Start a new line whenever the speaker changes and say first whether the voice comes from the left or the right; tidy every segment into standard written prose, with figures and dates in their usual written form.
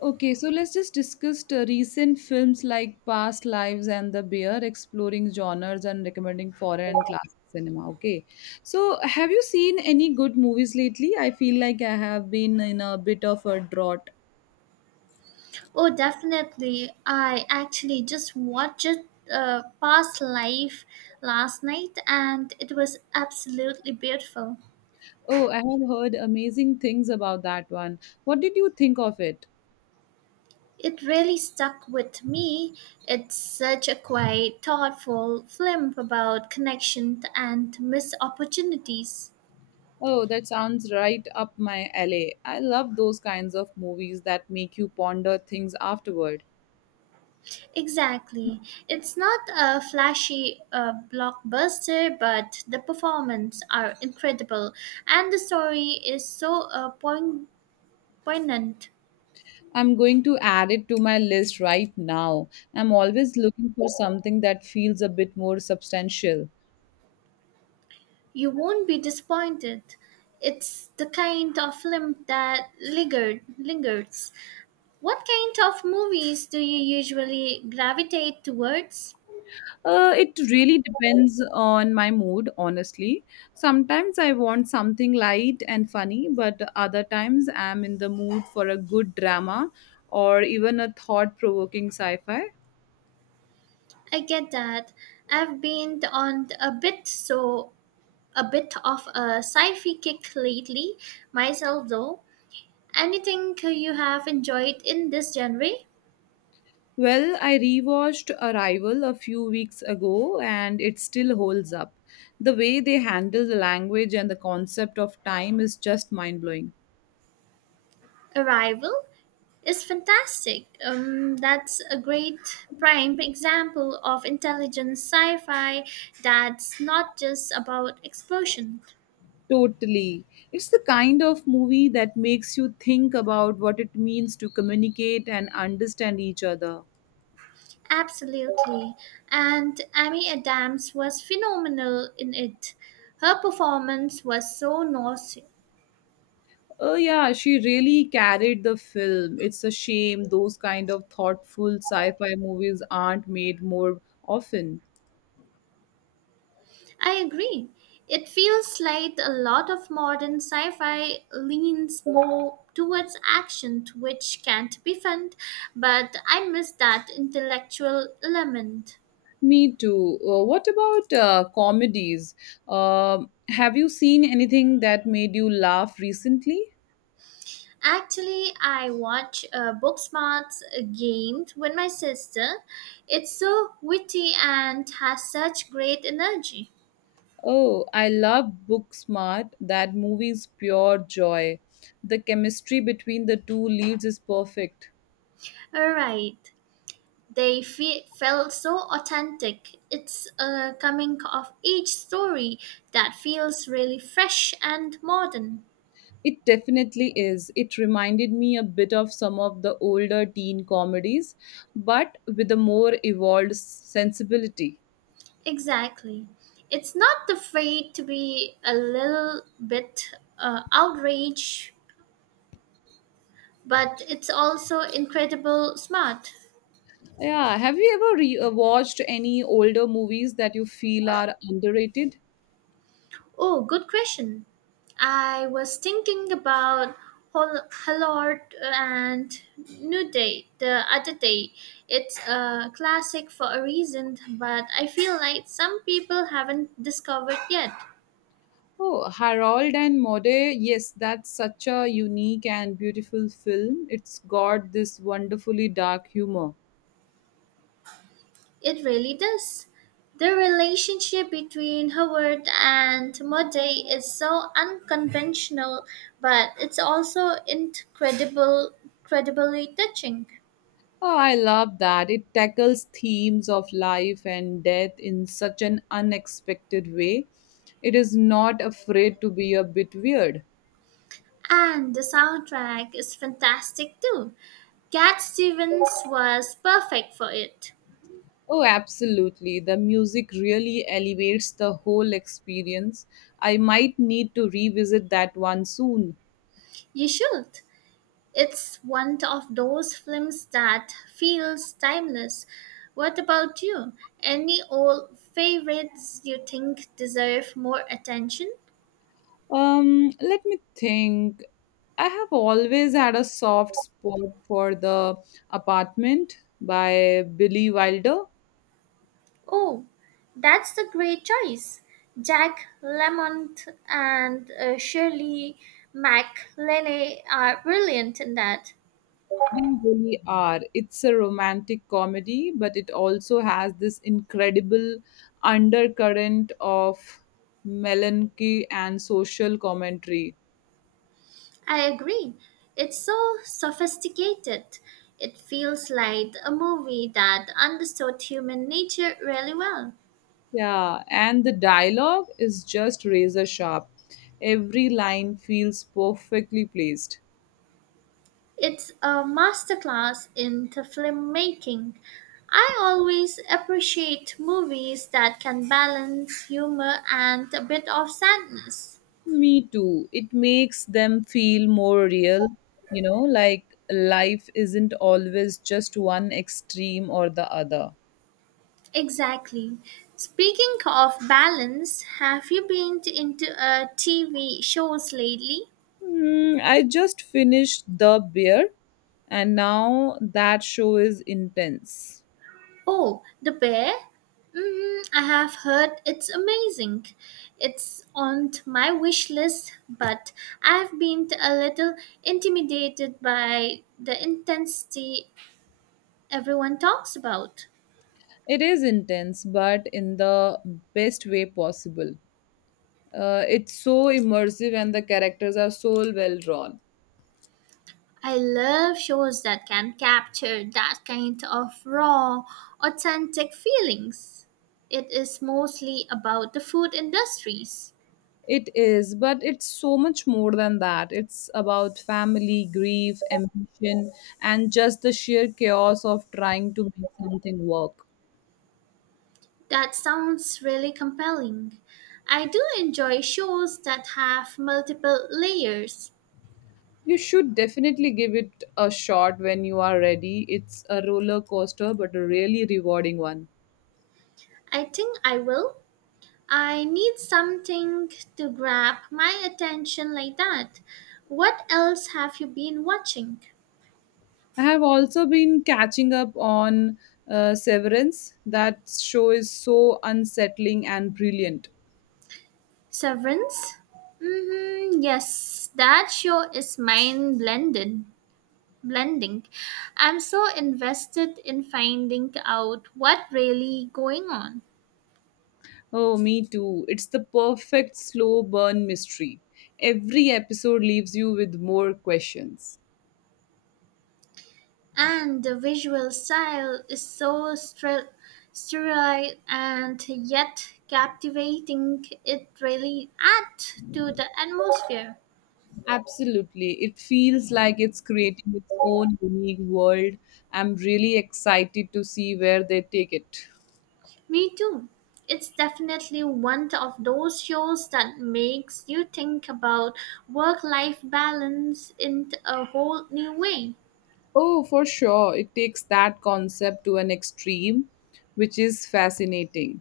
left: Okay, so let's just discuss the recent films like Past Lives and The Bear, exploring genres and recommending foreign and classic cinema. Okay, so have you seen any good movies lately? I feel like I have been in a bit of a drought.
right: Oh, definitely. I actually just watched Past Life last night and it was absolutely beautiful.
left: Oh, I have heard amazing things about that one. What did you think of it?
right: It really stuck with me. It's such a quite thoughtful film about connection and missed opportunities.
left: Oh, that sounds right up my alley. I love those kinds of movies that make you ponder things afterward.
right: Exactly. It's not a flashy blockbuster, but the performances are incredible and the story is so poignant.
left: I'm going to add it to my list right now. I'm always looking for something that feels a bit more substantial.
right: You won't be disappointed. It's the kind of film that lingers. What kind of movies do you usually gravitate towards?
left: It really depends on my mood, honestly. Sometimes I want something light and funny, but other times I'm in the mood for a good drama or even a thought provoking sci fi.
right: I get that. I've been on a bit so a bit of a sci-fi kick lately myself though. Anything you have enjoyed in this genre?
left: Well, I rewatched Arrival a few weeks ago and it still holds up. The way they handle the language and the concept of time is just mind blowing.
right: Arrival? Is fantastic. That's a great prime example of intelligent sci fi that's not just about explosion.
left: Totally. It's the kind of movie that makes you think about what it means to communicate and understand each other.
right: Absolutely. And Amy Adams was phenomenal in it. Her performance was so nauseous.
left: Oh, yeah, she really carried the film. It's a shame those kind of thoughtful sci fi movies aren't made more often.
right: I agree. It feels like a lot of modern sci fi leans more towards action, which can't be fun, but I miss that intellectual element.
left: Me too. What about comedies? Um have you seen anything that made you laugh recently?
right: Actually, I watch Booksmart's game with my sister. It's so witty and has such great energy.
left: Oh, I love Booksmart. That movie's pure joy. The chemistry between the two leads is perfect.
right: All right, felt so authentic. It's a coming of age story that feels really fresh and modern.
left: It definitely is. It reminded me a bit of some of the older teen comedies, but with a more evolved sensibility.
right: Exactly. It's not afraid to be a little bit outraged, but it's also incredible smart.
left: Yeah, have you ever watched any older movies that you feel are underrated?
right: Oh, good question. I was thinking about Hallard and New Day the other day. It's a classic for a reason, but I feel like some people haven't discovered yet.
left: Oh, Harold and Maude. Yes, that's such a unique and beautiful film. It's got this wonderfully dark humor.
right: It really does. The relationship between Howard and Mode is so unconventional, but incredibly touching.
left: Oh, I love that. It tackles themes of life and death in such an unexpected way. It is not afraid to be a bit weird.
right: And the soundtrack is fantastic too. Cat Stevens was perfect for it.
left: Oh, absolutely. The music really elevates the whole experience. I might need to revisit that one soon.
right: You should. It's one of those films that feels timeless. What about you? Any old favorites you think deserve more attention?
left: Let me think. I have always had a soft spot for The Apartment by Billy Wilder.
right: Oh, that's a great choice. Jack Lemont and Shirley MacLaine are brilliant in that.
left: They really are. It's a romantic comedy, but it also has this incredible undercurrent of melancholy and social commentary.
right: I agree. It's so sophisticated. It feels like a movie that understood human nature really well.
left: Yeah, and the dialogue is just razor sharp. Every line feels perfectly placed.
right: It's a masterclass in the film making. I always appreciate movies that can balance humor and a bit of sadness.
left: Me too. It makes them feel more real, you know, like life isn't always just one extreme or the other.
right: Exactly. Speaking of balance, have you been into TV shows lately?
left: Mm, I just finished The Bear, and now that show is intense.
right: Oh, the bear? Mm, I have heard it's amazing. It's on my wish list, but I've been a little intimidated by the intensity everyone talks about.
left: It is intense, but in the best way possible. It's so immersive, and the characters are so well drawn.
right: I love shows that can capture that kind of raw, authentic feelings. It is mostly about the food industries.
left: It is, but it's so much more than that. It's about family, grief, ambition, and just the sheer chaos of trying to make something work.
right: That sounds really compelling. I do enjoy shows that have multiple layers.
left: You should definitely give it a shot when you are ready. It's a roller coaster, but a really rewarding one.
right: I think I will. I need something to grab my attention like that. What else have you been watching?
left: I have also been catching up on Severance. That show is so unsettling and brilliant.
right: Severance? Mm-hmm, yes, that show is mind blending. Blending. I'm so invested in finding out what really going on.
left: Oh, me too. It's the perfect slow burn mystery. Every episode leaves you with more questions.
right: And the visual style is sterile and yet captivating. It really adds to the atmosphere.
left: Absolutely. It feels like it's creating its own unique world. I'm really excited to see where they take it.
right: Me too. It's definitely one of those shows that makes you think about work life balance in a whole new way.
left: Oh, for sure. It takes that concept to an extreme, which is fascinating.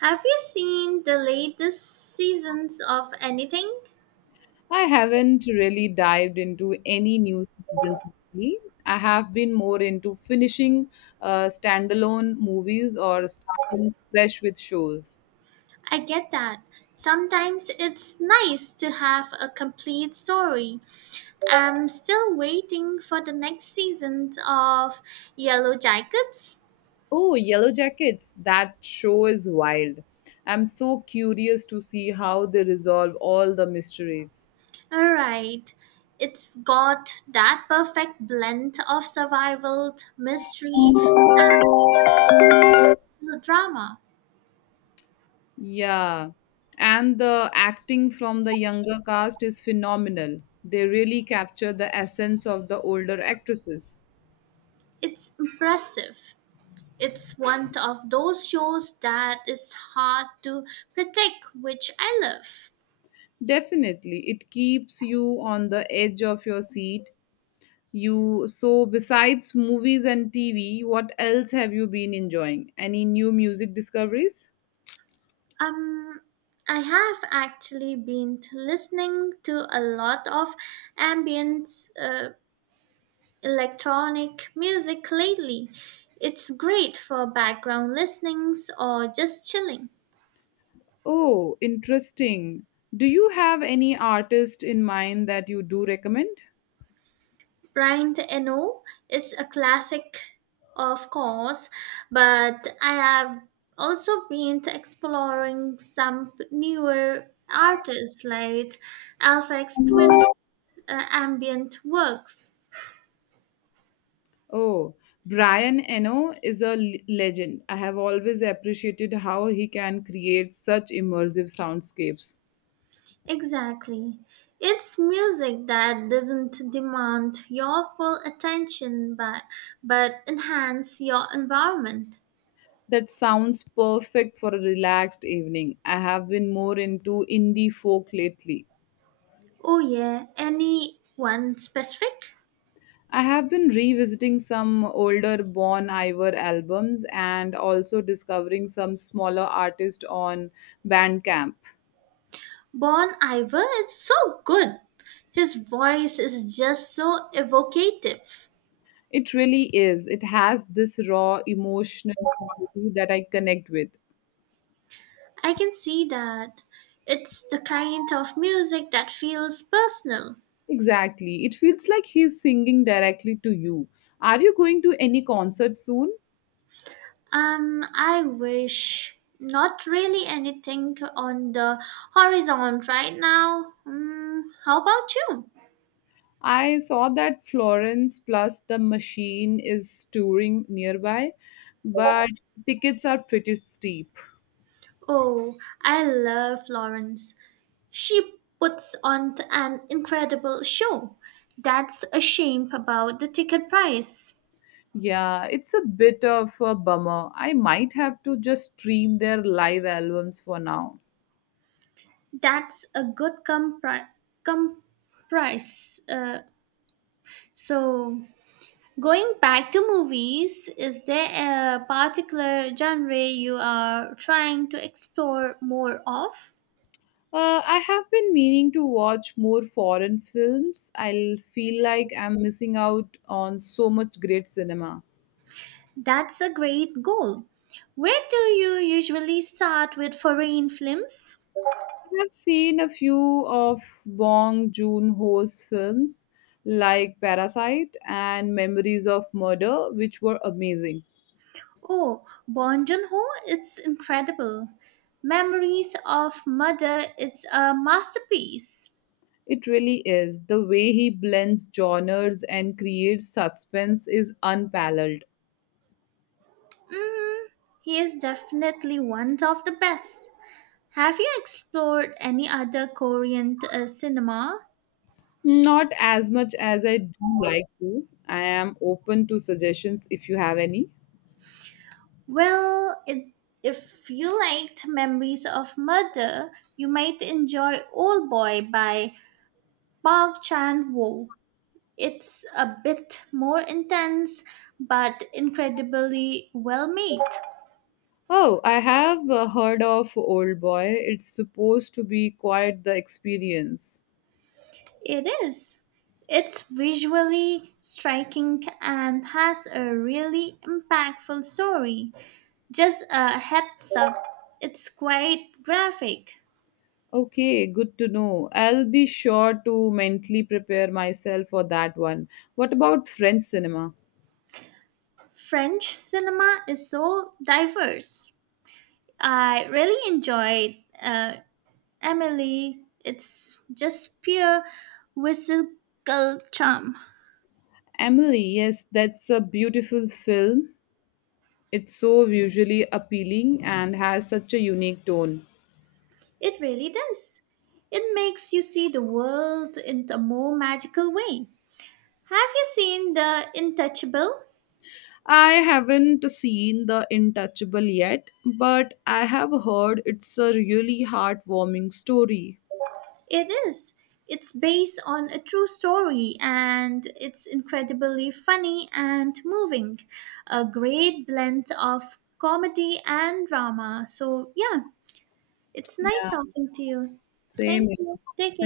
right: Have you seen the latest seasons of anything?
left: I haven't really dived into any new seasons lately. I have been more into finishing standalone movies or starting fresh with shows.
right: I get that. Sometimes it's nice to have a complete story. I'm still waiting for the next season of Yellow Jackets.
left: Oh, Yellow Jackets. That show is wild. I'm so curious to see how they resolve all the mysteries.
right: Alright, it's got that perfect blend of survival, mystery, and drama.
left: Yeah. And the acting from the younger cast is phenomenal. They really capture the essence of the older actresses.
right: It's impressive. It's one of those shows that is hard to predict, which I love.
left: Definitely. It keeps you on the edge of your seat. You so besides movies and TV, what else have you been enjoying? Any new music discoveries?
right: Um, I have actually been listening to a lot of ambient uh, electronic music lately. It's great for background listenings or just chilling.
left: Oh, interesting. Do you have any artist in mind that you do recommend?
right: Brian Eno is a classic, of course, but I have also been exploring some newer artists like Alphex Twin ambient works.
left: Oh, Brian Eno is a legend. I have always appreciated how he can create such immersive soundscapes.
right: Exactly. It's music that doesn't demand your full attention but enhance your environment.
left: That sounds perfect for a relaxed evening. I have been more into indie folk lately.
right: Oh yeah, anyone specific?
left: I have been revisiting some older Bon Iver albums and also discovering some smaller artists on Bandcamp.
right: Bon Iver is so good. His voice is just so evocative.
left: It really is. It has this raw emotional quality that I connect with.
right: I can see that. It's the kind of music that feels personal.
left: Exactly. It feels like he's singing directly to you. Are you going to any concert soon?
right: I wish not really anything on the horizon right now. Mm, how about you?
left: I saw that Florence plus the Machine is touring nearby, but tickets are pretty steep.
right: Oh, I love Florence. She puts on an incredible show. That's a shame about the ticket price.
left: Yeah, it's a bit of a bummer. I might have to just stream their live albums for now.
right: That's a good compri- comprise. So Going back to movies, is there a particular genre you are trying to explore more of?
left: I have been meaning to watch more foreign films. I feel like I'm missing out on so much great cinema.
right: That's a great goal. Where do you usually start with foreign films?
left: I have seen a few of Bong Joon-ho's films like Parasite and Memories of Murder, which were amazing.
right: Oh, Bong Joon-ho, it's incredible. Memories of Mother is a masterpiece.
left: It really is. The way he blends genres and creates suspense is unparalleled.
right: Mm, he is definitely one of the best. Have you explored any other Korean cinema?
left: Not as much as I do like to. I am open to suggestions if you have any.
right: Well, if you liked Memories of Murder, you might enjoy Old Boy by Park Chan Wook. It's a bit more intense, but incredibly well made.
left: Oh, I have heard of Old Boy. It's supposed to be quite the experience.
right: It is. It's visually striking and has a really impactful story. Just a heads up, it's quite graphic.
left: Okay, good to know. I'll be sure to mentally prepare myself for that one. What about French cinema?
right: French cinema is so diverse. I really enjoyed Emily. It's just pure whimsical charm.
left: Emily, yes, that's a beautiful film. It's so visually appealing and has such a unique tone.
right: It really does. It makes you see the world in a more magical way. Have you seen The Intouchable?
left: I haven't seen The Intouchable yet, but I have heard it's a really heartwarming story.
right: It is. It's based on a true story and it's incredibly funny and moving. A great blend of comedy and drama. So, yeah, it's
left: Yeah,
right: nice talking to you. Thank
left: same.
right: you. Take care.